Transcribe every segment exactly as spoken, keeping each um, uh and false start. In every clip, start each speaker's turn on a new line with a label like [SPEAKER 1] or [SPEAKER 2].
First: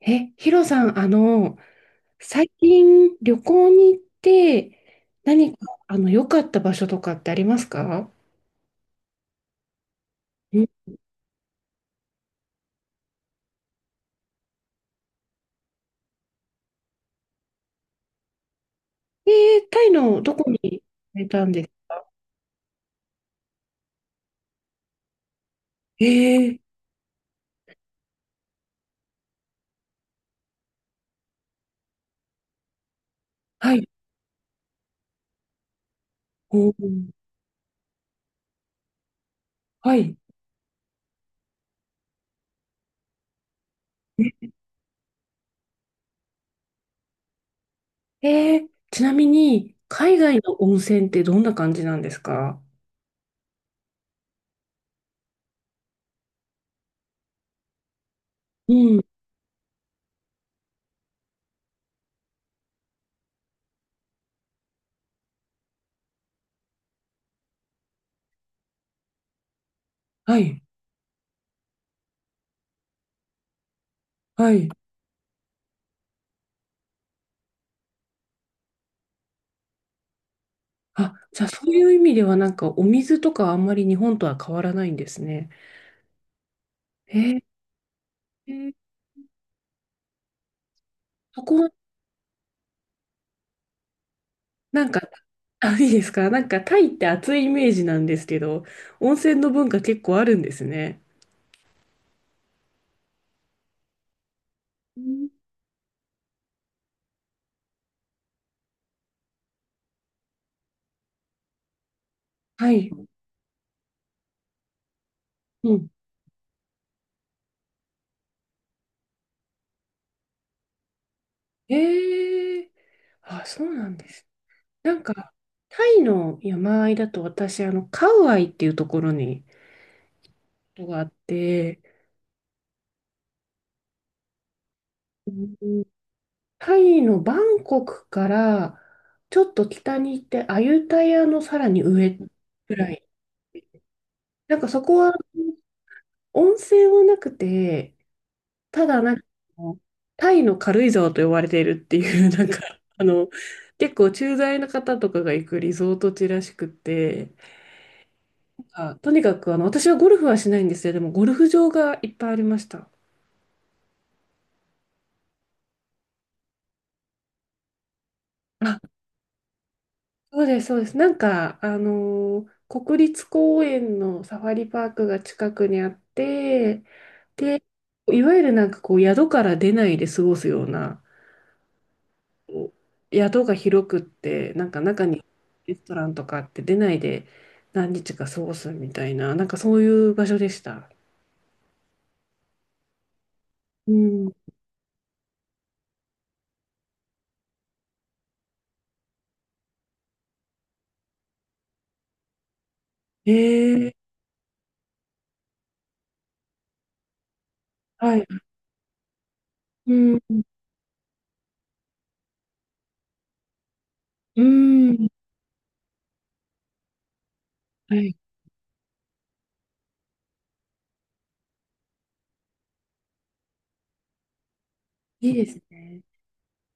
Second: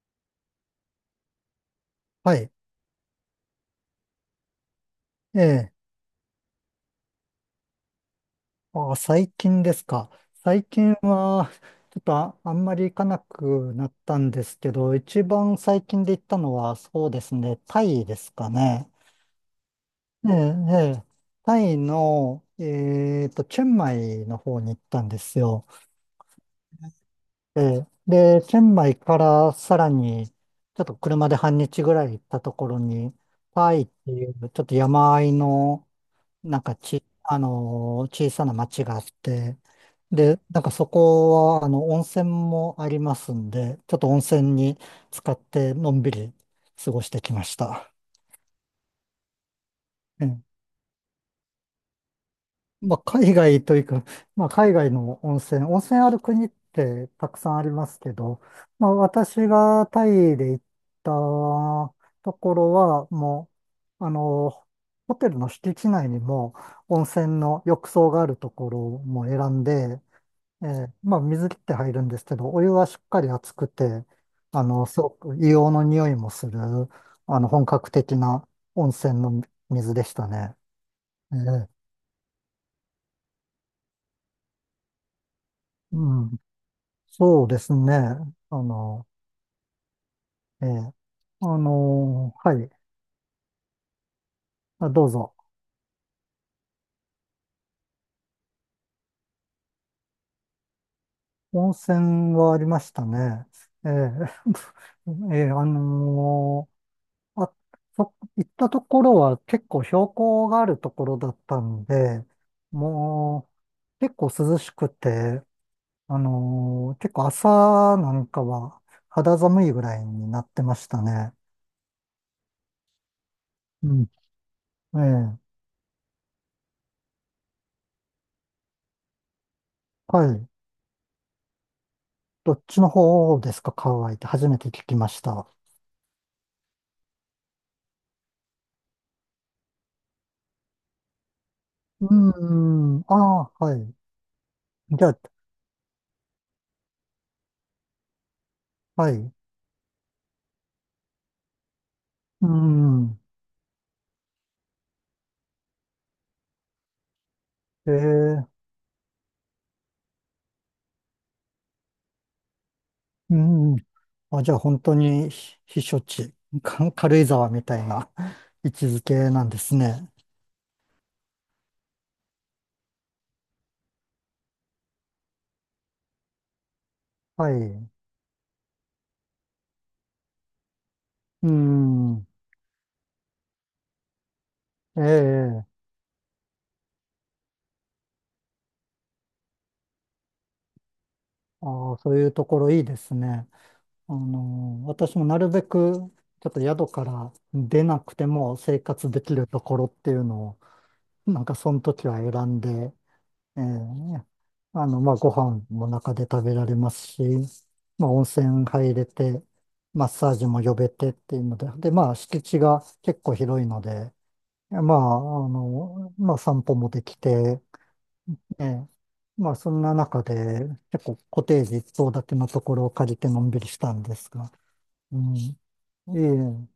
[SPEAKER 1] え、ヒロさん、あの、
[SPEAKER 2] は
[SPEAKER 1] 最
[SPEAKER 2] い。
[SPEAKER 1] 近旅行に行って、
[SPEAKER 2] え
[SPEAKER 1] 何か、
[SPEAKER 2] え。
[SPEAKER 1] あの、良かった場所とかってありますか？
[SPEAKER 2] あ、最近ですか。
[SPEAKER 1] う
[SPEAKER 2] 最
[SPEAKER 1] ん。
[SPEAKER 2] 近は、ちょっとあ、あんまり行かなくなったんですけど、一番最近で行ったのは、そうですね、タイですかね。
[SPEAKER 1] えー、タイの
[SPEAKER 2] え
[SPEAKER 1] どこ
[SPEAKER 2] え、
[SPEAKER 1] に
[SPEAKER 2] え
[SPEAKER 1] 行
[SPEAKER 2] え。
[SPEAKER 1] かれたん
[SPEAKER 2] タ
[SPEAKER 1] です
[SPEAKER 2] イ
[SPEAKER 1] か？
[SPEAKER 2] の、えっと、チェンマイの方に行ったんですよ。
[SPEAKER 1] えー、
[SPEAKER 2] ええ。で、チェンマイからさらに、ちょっと車で半日ぐらい行ったところに、
[SPEAKER 1] は
[SPEAKER 2] タイっ
[SPEAKER 1] い。
[SPEAKER 2] ていう、ちょっと山あいの、なん
[SPEAKER 1] お
[SPEAKER 2] かち、
[SPEAKER 1] ー、
[SPEAKER 2] あのー小さな町があって、
[SPEAKER 1] はい。
[SPEAKER 2] で、なんかそこは、あの、温泉もありますんで、ちょっと温泉に使ってのんびり過ごしてきました。
[SPEAKER 1] えー、ちなみに、海
[SPEAKER 2] え
[SPEAKER 1] 外
[SPEAKER 2] え、
[SPEAKER 1] の温泉ってどんな感じなんですか？
[SPEAKER 2] まあ、海外というか、まあ、海外の温泉、温泉ある国ってたくさんありますけど、
[SPEAKER 1] う
[SPEAKER 2] まあ、
[SPEAKER 1] ん、
[SPEAKER 2] 私がタイで行ったところは、もう、あのホテルの敷地内にも温泉の浴槽があるところも選んで、
[SPEAKER 1] はい、
[SPEAKER 2] ええ、まあ水切って入るんですけど、お湯はしっかり熱くて、
[SPEAKER 1] は
[SPEAKER 2] あ
[SPEAKER 1] い。
[SPEAKER 2] の、すごく硫黄の匂いもする、あの、本格的な温泉の水でしたね。
[SPEAKER 1] あ、
[SPEAKER 2] え
[SPEAKER 1] じゃあそ
[SPEAKER 2] え、
[SPEAKER 1] ういう意味ではなんかお水とかあんまり日本とは変わらないんですね。
[SPEAKER 2] うん、
[SPEAKER 1] えー、
[SPEAKER 2] そうですね。
[SPEAKER 1] え
[SPEAKER 2] あ
[SPEAKER 1] ー、
[SPEAKER 2] の、ええ、
[SPEAKER 1] そ
[SPEAKER 2] あ
[SPEAKER 1] こ
[SPEAKER 2] の、はい、
[SPEAKER 1] な
[SPEAKER 2] あ、
[SPEAKER 1] んか、
[SPEAKER 2] どうぞ。
[SPEAKER 1] あ、いいですか？なんかタイって暑いイメージなんですけど、温泉の文化結構あるんですね。
[SPEAKER 2] 温泉はありましたね。ええ、
[SPEAKER 1] うん。
[SPEAKER 2] ええ、あのあ、そ、行ったところは結構標高があるところだったんで、
[SPEAKER 1] はい。
[SPEAKER 2] もう結構涼しくて、
[SPEAKER 1] うん。
[SPEAKER 2] あのー結構朝なんかは肌寒いぐらいになってましたね。
[SPEAKER 1] ええ。あ、そうな
[SPEAKER 2] う
[SPEAKER 1] ん
[SPEAKER 2] ん。
[SPEAKER 1] です。な
[SPEAKER 2] え
[SPEAKER 1] んか、
[SPEAKER 2] え。
[SPEAKER 1] タイの山あいだと私、あの、カウアイっていうところに、こ
[SPEAKER 2] はい。
[SPEAKER 1] とがあって、
[SPEAKER 2] どっちの方ですか？ハワイって初めて聞きまし
[SPEAKER 1] う
[SPEAKER 2] た。
[SPEAKER 1] ん。タイのバンコクからちょっと北に行って、アユタヤのさらに
[SPEAKER 2] う
[SPEAKER 1] 上ぐら
[SPEAKER 2] ーん。
[SPEAKER 1] い。
[SPEAKER 2] ああ、はい。
[SPEAKER 1] なんかそこ
[SPEAKER 2] じゃ
[SPEAKER 1] は
[SPEAKER 2] あ、
[SPEAKER 1] 温泉はなくて、ただ、
[SPEAKER 2] は
[SPEAKER 1] な
[SPEAKER 2] い。
[SPEAKER 1] んか、
[SPEAKER 2] う
[SPEAKER 1] タイの軽井沢と呼ばれているっていう、な
[SPEAKER 2] ー
[SPEAKER 1] んか、あ
[SPEAKER 2] ん。
[SPEAKER 1] の、結構駐在の方とかが行くリゾート地らしくて、
[SPEAKER 2] ええ。
[SPEAKER 1] あ、とにかく、あの、私はゴルフはしないんですよ。でも、ゴルフ場がいっぱいありました。
[SPEAKER 2] うん。あ、じゃあ本当に避避暑地、か 軽井沢みたいな 位
[SPEAKER 1] あ、
[SPEAKER 2] 置づけなんですね。
[SPEAKER 1] そうです、そうです。なんか、あのー国立公園のサファリパークが近くにあって、
[SPEAKER 2] は
[SPEAKER 1] で、
[SPEAKER 2] い。
[SPEAKER 1] いわゆるなんかこう、宿から出ないで過ごすような、
[SPEAKER 2] うん。
[SPEAKER 1] 宿が広くって、なんか
[SPEAKER 2] え
[SPEAKER 1] 中に
[SPEAKER 2] え。
[SPEAKER 1] レストランとかって出ないで何日か過ごすみたいな、なんかそういう場所でした。
[SPEAKER 2] ああ、そういうところいいですね。
[SPEAKER 1] う
[SPEAKER 2] あ
[SPEAKER 1] ん。
[SPEAKER 2] の、私もなるべくちょっと宿から出なくても生活できるところっていうのを、なんかその時は選んで、え
[SPEAKER 1] ええ。
[SPEAKER 2] え、あの、まあ、ご飯も中で食べられますし、まあ、
[SPEAKER 1] は
[SPEAKER 2] 温
[SPEAKER 1] い。
[SPEAKER 2] 泉入れて、
[SPEAKER 1] う
[SPEAKER 2] マッ
[SPEAKER 1] ん。
[SPEAKER 2] サージも呼べてっていうので、で、まあ、敷地が結構広いので、
[SPEAKER 1] う
[SPEAKER 2] ま
[SPEAKER 1] ん。
[SPEAKER 2] あ、あの、まあ、散歩もできて、
[SPEAKER 1] はい。
[SPEAKER 2] ええ、まあ、そんな中で、結構コテージ一棟建てのところを借りてのんびりしたんですが、う
[SPEAKER 1] いい
[SPEAKER 2] ん、
[SPEAKER 1] で
[SPEAKER 2] い
[SPEAKER 1] すね。
[SPEAKER 2] え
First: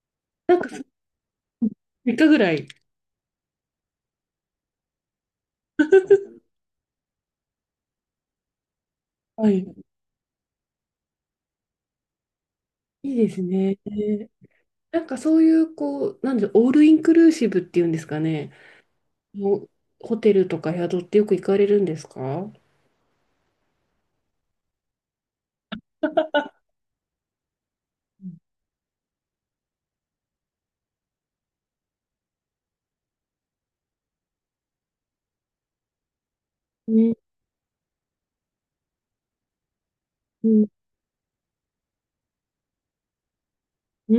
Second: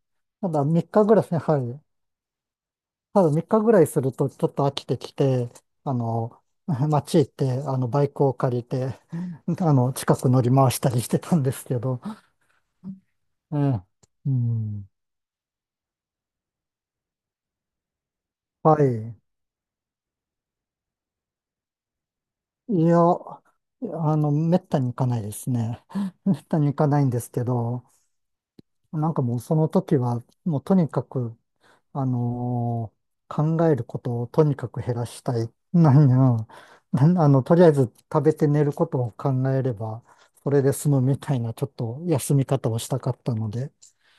[SPEAKER 2] た
[SPEAKER 1] なん
[SPEAKER 2] だ、
[SPEAKER 1] か
[SPEAKER 2] みっかぐらい、はい、
[SPEAKER 1] みっかぐらい。
[SPEAKER 2] ただみっかぐらいするとちょっと飽きてきて、あの、街行って、あの、バイクを借りて、
[SPEAKER 1] は い。
[SPEAKER 2] あの、近く乗り回したりしてたんですけど、
[SPEAKER 1] いいです
[SPEAKER 2] え
[SPEAKER 1] ね。
[SPEAKER 2] え、うん、
[SPEAKER 1] なんかそういう、こう、なんで、オールインクルーシブっていうんですかね。
[SPEAKER 2] はい。
[SPEAKER 1] もうホテルとか宿ってよく行かれるんですか？う
[SPEAKER 2] いや、あの、めったに行かないですね。めったに行かないんですけど、
[SPEAKER 1] ん。
[SPEAKER 2] なんかもうその時は、もうとにかく、あのー考えることをとにかく減らしたい。何や、
[SPEAKER 1] う
[SPEAKER 2] なあの、とりあえず食べて寝ることを考えれば、それ
[SPEAKER 1] ん。
[SPEAKER 2] で済むみたいな、ちょっと休み方をしたかったので、
[SPEAKER 1] う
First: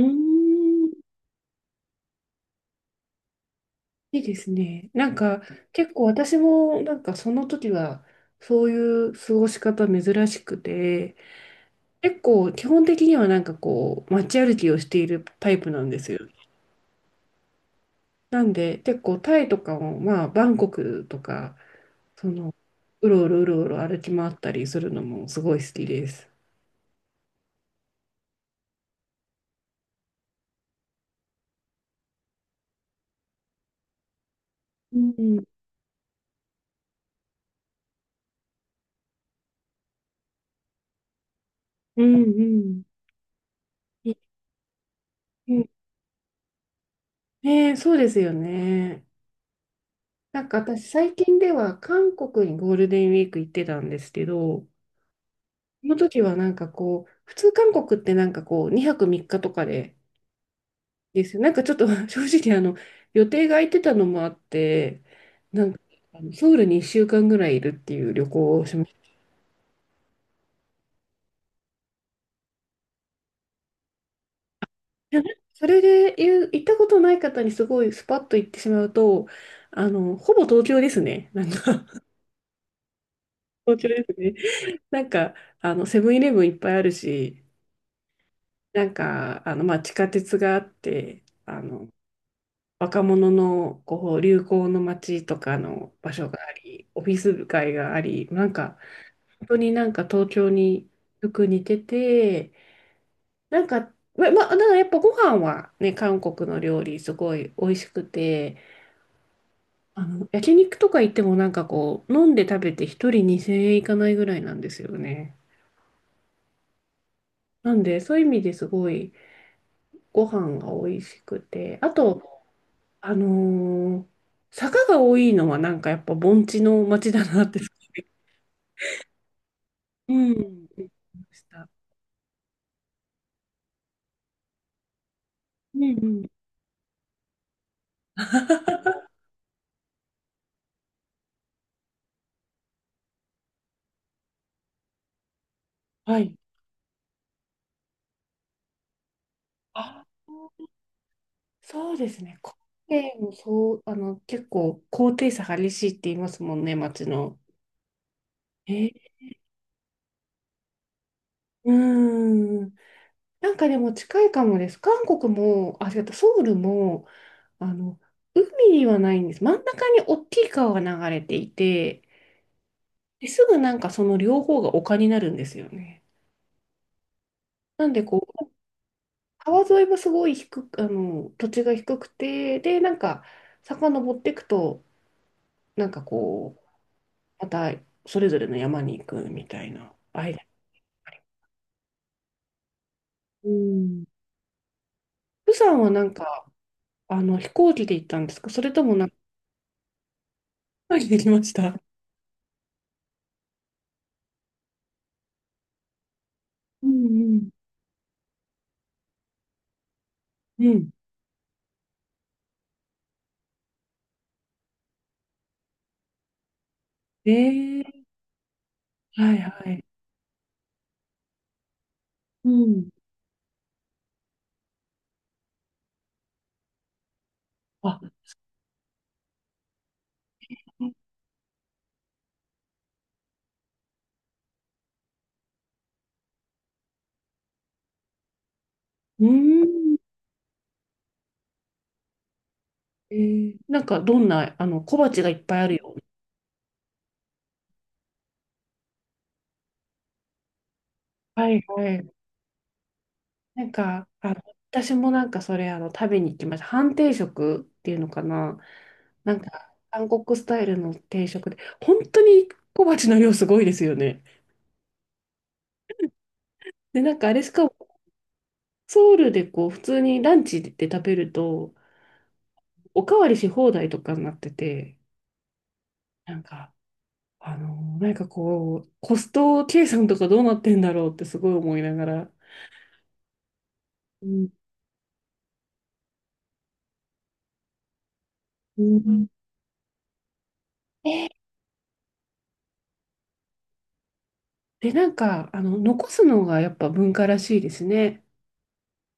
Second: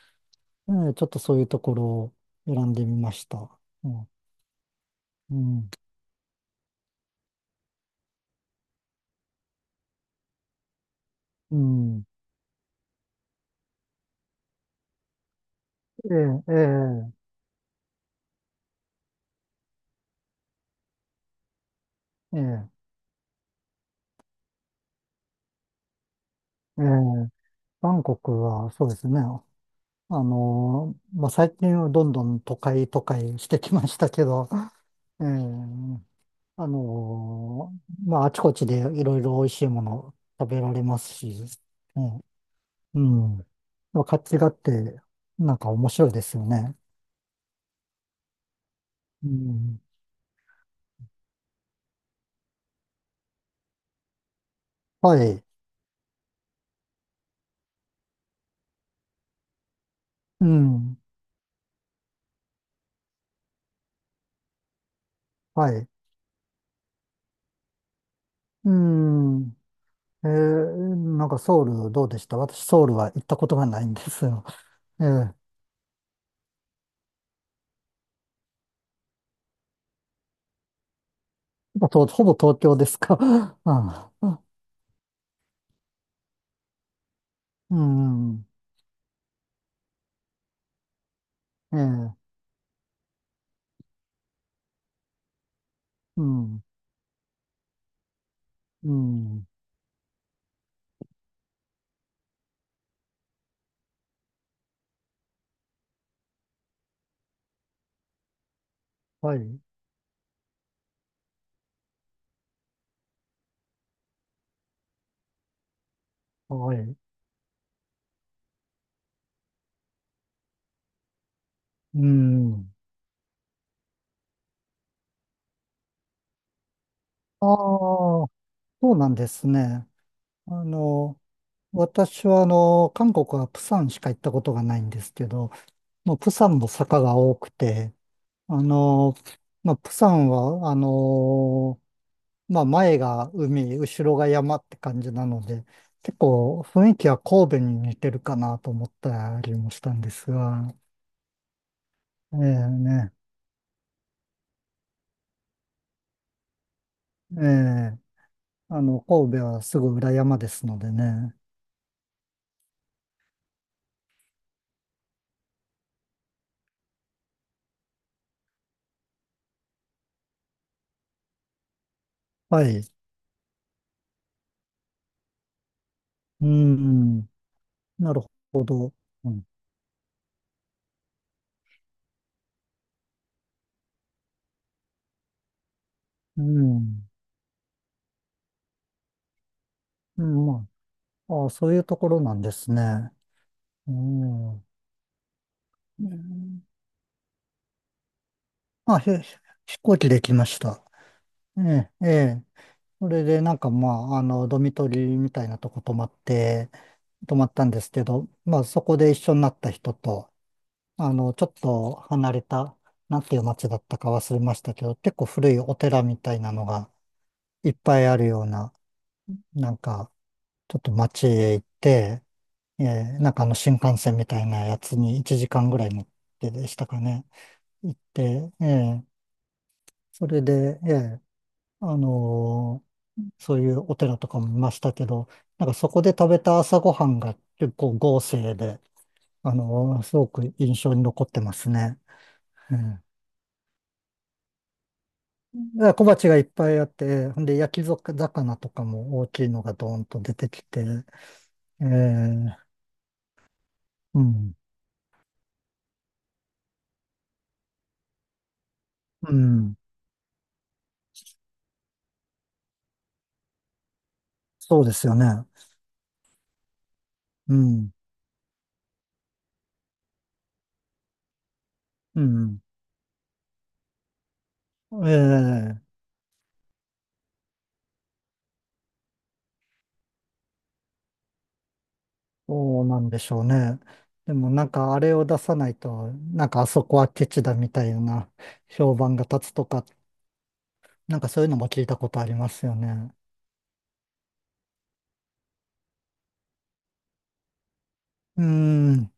[SPEAKER 2] え
[SPEAKER 1] ん。
[SPEAKER 2] ーちょっとそういうところを選んでみました。うん。
[SPEAKER 1] いいですね。なん
[SPEAKER 2] う
[SPEAKER 1] か
[SPEAKER 2] ん。
[SPEAKER 1] 結構私もなんかその時はそういう過ごし方珍しくて、
[SPEAKER 2] うん、
[SPEAKER 1] 結構基本的にはなんかこう街歩きをしているタイプなんですよ。
[SPEAKER 2] ええ、え
[SPEAKER 1] なんで結構タイとかもまあバンコクとか、そ
[SPEAKER 2] え、え
[SPEAKER 1] の
[SPEAKER 2] え、
[SPEAKER 1] うろうろうろうろ歩き回ったりするのもすごい好きです。
[SPEAKER 2] ええ、バンコクはそうですね。あのーまあ、最近はどんどん都会都会してきましたけど、
[SPEAKER 1] うん、
[SPEAKER 2] え
[SPEAKER 1] うん、
[SPEAKER 2] え、あのーまあ、あちこちでいろいろ美味しいもの食べられますし、
[SPEAKER 1] う
[SPEAKER 2] ね、
[SPEAKER 1] ん。
[SPEAKER 2] うん。まあ、
[SPEAKER 1] い。
[SPEAKER 2] 活気があって、
[SPEAKER 1] う
[SPEAKER 2] なん
[SPEAKER 1] ん。
[SPEAKER 2] か面白いですよね。
[SPEAKER 1] ねえ、そうですよね。
[SPEAKER 2] うん。
[SPEAKER 1] なんか私最近では韓国にゴールデンウィーク行ってたんですけど、
[SPEAKER 2] はい。
[SPEAKER 1] その時はなんかこう、普通韓国ってなんかこう、にはくみっかとかで
[SPEAKER 2] うん。
[SPEAKER 1] ですよ。なんかちょっと 正直あの、予定が空いてたのもあって、な
[SPEAKER 2] は
[SPEAKER 1] んか
[SPEAKER 2] い。
[SPEAKER 1] あのソウルにいっしゅうかんぐらいいるっていう旅行を
[SPEAKER 2] う
[SPEAKER 1] しました。
[SPEAKER 2] ん。えー、なんかソウルどうでした？私ソウルは行ったことがないんですよ。ええ
[SPEAKER 1] いや、なん
[SPEAKER 2] や
[SPEAKER 1] かそれで言う行ったことない方にすごいスパッと行ってしまうと、あの、ほぼ東京ですね。なんか
[SPEAKER 2] と、ほぼ東ほぼ東京ですか？
[SPEAKER 1] 東京で すね。なんか、あの、セブンイレブンいっぱいあるし、
[SPEAKER 2] うん。うん、
[SPEAKER 1] なんか、あの、まあ、地下鉄があって、あ
[SPEAKER 2] ええ
[SPEAKER 1] の、
[SPEAKER 2] ー、
[SPEAKER 1] 若者のこう流行の街とかの場
[SPEAKER 2] う
[SPEAKER 1] 所があ
[SPEAKER 2] ん。
[SPEAKER 1] り、オフィス街があり、なんか
[SPEAKER 2] うん。
[SPEAKER 1] 本当になんか東京によく似てて、なんか、ま、ま、だからやっぱご飯はね、韓国の料理すごい美味しくて、
[SPEAKER 2] はい。
[SPEAKER 1] あの、焼肉とか行ってもなんかこう、飲んで食べて一人にせんえんいかないぐらいなんですよね。
[SPEAKER 2] はい。
[SPEAKER 1] なんで、そういう意味ですごいご飯が美味しくて、あ
[SPEAKER 2] う
[SPEAKER 1] と、
[SPEAKER 2] ん。
[SPEAKER 1] あのー坂が多いのはなんかやっぱ盆地の街だなっ
[SPEAKER 2] あ
[SPEAKER 1] て。
[SPEAKER 2] あ、そうなんですね。
[SPEAKER 1] うん。う
[SPEAKER 2] あ
[SPEAKER 1] ん。
[SPEAKER 2] の、
[SPEAKER 1] ました。
[SPEAKER 2] 私はあの、韓国は釜山しか行ったことがないんですけど、
[SPEAKER 1] うん。う
[SPEAKER 2] もう
[SPEAKER 1] ん。
[SPEAKER 2] 釜山も坂が多くて、あの、まあ、釜山は、あの、まあ、前が海、後ろが山って感じなので、結
[SPEAKER 1] はい。
[SPEAKER 2] 構雰囲気は神戸に似てるかなと思ったりもした
[SPEAKER 1] あ、
[SPEAKER 2] んですが、
[SPEAKER 1] そうです
[SPEAKER 2] え
[SPEAKER 1] ね。コ
[SPEAKER 2] え、
[SPEAKER 1] ペ
[SPEAKER 2] ね、
[SPEAKER 1] ンもそう、あの、結構高低差激しいって言いますもんね、街の。
[SPEAKER 2] ええ、あの、
[SPEAKER 1] え、
[SPEAKER 2] 神戸はすぐ裏山ですのでね。
[SPEAKER 1] うーん。なんかでも近いかもです。韓国も、あ、違った、ソウルも、あの、海にはないんです。真ん中に大きい川が流れていて、
[SPEAKER 2] はい。
[SPEAKER 1] ですぐなんかその両方が丘になるんですよね。
[SPEAKER 2] うん、
[SPEAKER 1] なんで
[SPEAKER 2] なる
[SPEAKER 1] こう
[SPEAKER 2] ほど。うん、
[SPEAKER 1] 川沿いもすごい低く、あの、土地が低くて、で、なんか、遡っていくと、なんか
[SPEAKER 2] う
[SPEAKER 1] こう、
[SPEAKER 2] ん、
[SPEAKER 1] またそれぞれの山に行くみたいな
[SPEAKER 2] う
[SPEAKER 1] 間に
[SPEAKER 2] ん、ま
[SPEAKER 1] あり。
[SPEAKER 2] あ、ああ、そういうところなんですね。
[SPEAKER 1] う
[SPEAKER 2] う
[SPEAKER 1] ん。
[SPEAKER 2] ん。う
[SPEAKER 1] 釜山はなんか、
[SPEAKER 2] ん。
[SPEAKER 1] あの、飛行機で行ったんですか？それとも
[SPEAKER 2] まあ、
[SPEAKER 1] なん
[SPEAKER 2] ひ
[SPEAKER 1] か、
[SPEAKER 2] 飛行機で来ました。
[SPEAKER 1] 飛行機で行きまし
[SPEAKER 2] え
[SPEAKER 1] た。
[SPEAKER 2] え、ええ。それで、なんかまあ、あの、ドミトリーみたいなとこ泊まって、
[SPEAKER 1] うん。う
[SPEAKER 2] 泊ま
[SPEAKER 1] ん。
[SPEAKER 2] ったんですけど、まあ、そこで一緒になった人と、
[SPEAKER 1] うん。
[SPEAKER 2] あの、ちょっと離れた、なんていう街だったか忘れましたけど、結構古いお寺みたいなのがいっ
[SPEAKER 1] え
[SPEAKER 2] ぱ
[SPEAKER 1] え。
[SPEAKER 2] いあるような、
[SPEAKER 1] はいは
[SPEAKER 2] なん
[SPEAKER 1] い。
[SPEAKER 2] か、ちょっと街へ行って、
[SPEAKER 1] うん。う
[SPEAKER 2] え
[SPEAKER 1] ん。
[SPEAKER 2] え、なんかあの、新幹線みたいなやつにいちじかんぐらい乗ってでしたかね。行っ
[SPEAKER 1] あ、
[SPEAKER 2] て、ええ、それで、ええ、あのそういうお寺とかも見ましたけど、なんかそこで食べた朝ごはんが結構豪勢で、
[SPEAKER 1] うー
[SPEAKER 2] あ
[SPEAKER 1] ん。
[SPEAKER 2] のすごく印象に残ってますね。うん、だか
[SPEAKER 1] えー、なんか、どんな、あの、小鉢がいっぱいあるよ。
[SPEAKER 2] ら小鉢がいっぱいあって、ほんで焼き魚とかも大きいのがドーンと出てきて、
[SPEAKER 1] はい
[SPEAKER 2] え
[SPEAKER 1] はい。
[SPEAKER 2] え、
[SPEAKER 1] なんか、
[SPEAKER 2] う
[SPEAKER 1] あの、
[SPEAKER 2] ん、
[SPEAKER 1] 私もなんかそれ、あの、食べに行きました。半定食っていうのかな。
[SPEAKER 2] う
[SPEAKER 1] なんか、
[SPEAKER 2] ん、
[SPEAKER 1] 韓国スタイルの定食で、本当に小鉢の量すごいですよね。
[SPEAKER 2] そうですよね。
[SPEAKER 1] で、なんかあれし
[SPEAKER 2] う
[SPEAKER 1] かも、
[SPEAKER 2] ん、
[SPEAKER 1] ソウルでこう、普通にランチで食べると、
[SPEAKER 2] うん、
[SPEAKER 1] おかわりし放題とかになってて、
[SPEAKER 2] ええ、
[SPEAKER 1] なんか、あの、なんかこう、コスト計算とかどうなってんだろうってすごい思いながら。
[SPEAKER 2] そうなんでしょうね。
[SPEAKER 1] う
[SPEAKER 2] で
[SPEAKER 1] ん。
[SPEAKER 2] もなんかあれを出さないと、なんかあそこはケチだみたいな
[SPEAKER 1] う
[SPEAKER 2] 評判が
[SPEAKER 1] ん。
[SPEAKER 2] 立つとか、なんかそういうのも聞いたことありますよね。
[SPEAKER 1] で、なんか、あの、残すのがやっぱ文化らしいですね。
[SPEAKER 2] うーん、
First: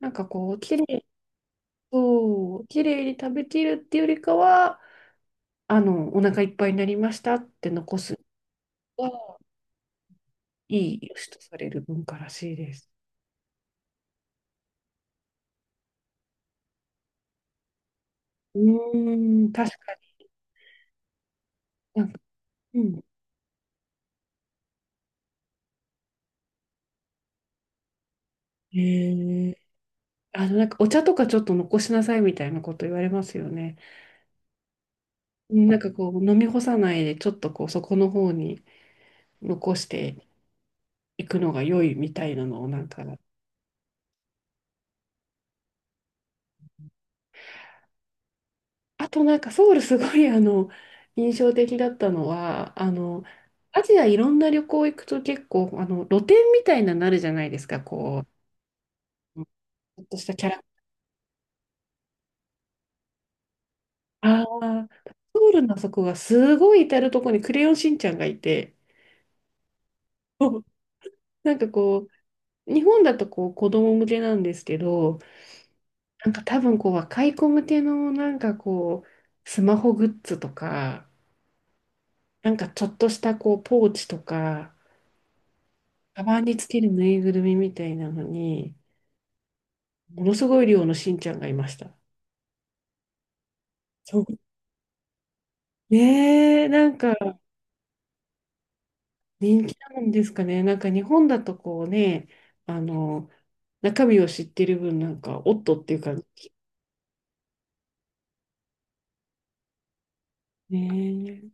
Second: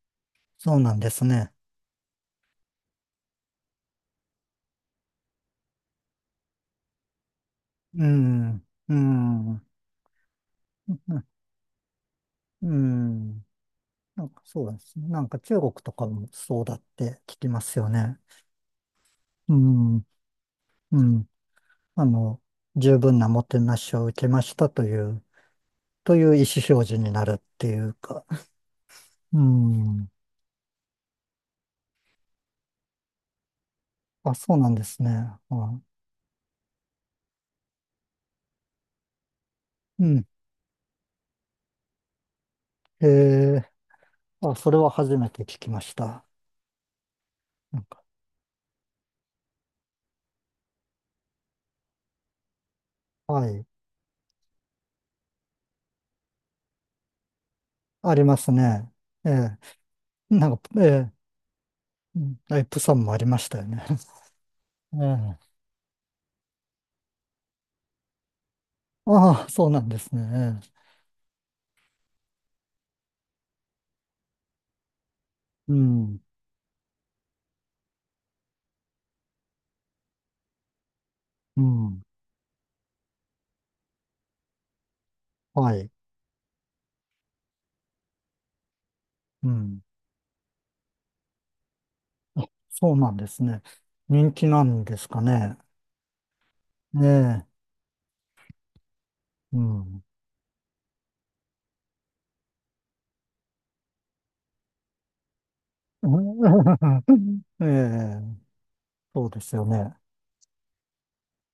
[SPEAKER 1] なんかこう、
[SPEAKER 2] そ
[SPEAKER 1] 綺
[SPEAKER 2] うなん
[SPEAKER 1] 麗
[SPEAKER 2] ですね。
[SPEAKER 1] そう、綺麗に食べきるっていうよりかは、あの、お腹いっぱいになりましたって残
[SPEAKER 2] うー
[SPEAKER 1] す
[SPEAKER 2] ん、うー
[SPEAKER 1] のが
[SPEAKER 2] ん、
[SPEAKER 1] い い良
[SPEAKER 2] う
[SPEAKER 1] しとされる文化らしい
[SPEAKER 2] ー
[SPEAKER 1] です。
[SPEAKER 2] ん、なんかそうですね。なんか中国とかもそうだって聞きますよね。
[SPEAKER 1] うーん、
[SPEAKER 2] う
[SPEAKER 1] 確か
[SPEAKER 2] ん、うん、
[SPEAKER 1] に。な
[SPEAKER 2] あ
[SPEAKER 1] んか、
[SPEAKER 2] の、
[SPEAKER 1] う
[SPEAKER 2] 十
[SPEAKER 1] ん。
[SPEAKER 2] 分なもてなしを受けましたという、という意思表示になるっていうか。う
[SPEAKER 1] へえ。
[SPEAKER 2] ん、
[SPEAKER 1] あの、なんかお茶とかちょっと残しなさいみたいなこと言われますよね。
[SPEAKER 2] あ、そうなんですね。
[SPEAKER 1] なん
[SPEAKER 2] は
[SPEAKER 1] かこう、飲み干さないで、ちょっとこう、そこの方に残し
[SPEAKER 2] い。う
[SPEAKER 1] て
[SPEAKER 2] ん。
[SPEAKER 1] いくのが良いみたいなのを、なんか、
[SPEAKER 2] ええ、あ、それは初めて聞きました。なんか、
[SPEAKER 1] あとなんかソウルすごいあの 印象的だったのは、あの
[SPEAKER 2] はい。
[SPEAKER 1] アジアいろんな旅行行くと、結構あの露店みたいなのなるじゃないですか。
[SPEAKER 2] あ
[SPEAKER 1] こ
[SPEAKER 2] り
[SPEAKER 1] う
[SPEAKER 2] ますね。ええ、
[SPEAKER 1] ちょっとしたキ
[SPEAKER 2] な
[SPEAKER 1] ャ
[SPEAKER 2] ん
[SPEAKER 1] ラ、
[SPEAKER 2] か、ええ、うん、あ、プサンもありましたよね。
[SPEAKER 1] ああ、
[SPEAKER 2] ええ、
[SPEAKER 1] ソウルのあそこがすごい至るとろに「クレヨンしんちゃん」がいて、
[SPEAKER 2] ああ、そうなんです
[SPEAKER 1] そ
[SPEAKER 2] ね。
[SPEAKER 1] う
[SPEAKER 2] え
[SPEAKER 1] なんかこう、日本だとこう子供向けなんですけど、
[SPEAKER 2] え、うん、
[SPEAKER 1] なんか多分こう若い子向けの、なんかこうスマホグッズとか、
[SPEAKER 2] うん、
[SPEAKER 1] なんかちょっとしたこうポーチとか、
[SPEAKER 2] はい。
[SPEAKER 1] カバンにつけるぬいぐるみみたいなのに、
[SPEAKER 2] うん、
[SPEAKER 1] ものすごい量のしんちゃんがいました。
[SPEAKER 2] そうなんですね。
[SPEAKER 1] そう。
[SPEAKER 2] 人気なんですかね。
[SPEAKER 1] ねえ、なん
[SPEAKER 2] え
[SPEAKER 1] か
[SPEAKER 2] え、う
[SPEAKER 1] 人気な
[SPEAKER 2] ん。
[SPEAKER 1] んですかね。なんか日本だとこうね、あの、中身を知ってる分、なんか、おっとっていう感じ。
[SPEAKER 2] ええ、そうですよね。
[SPEAKER 1] ね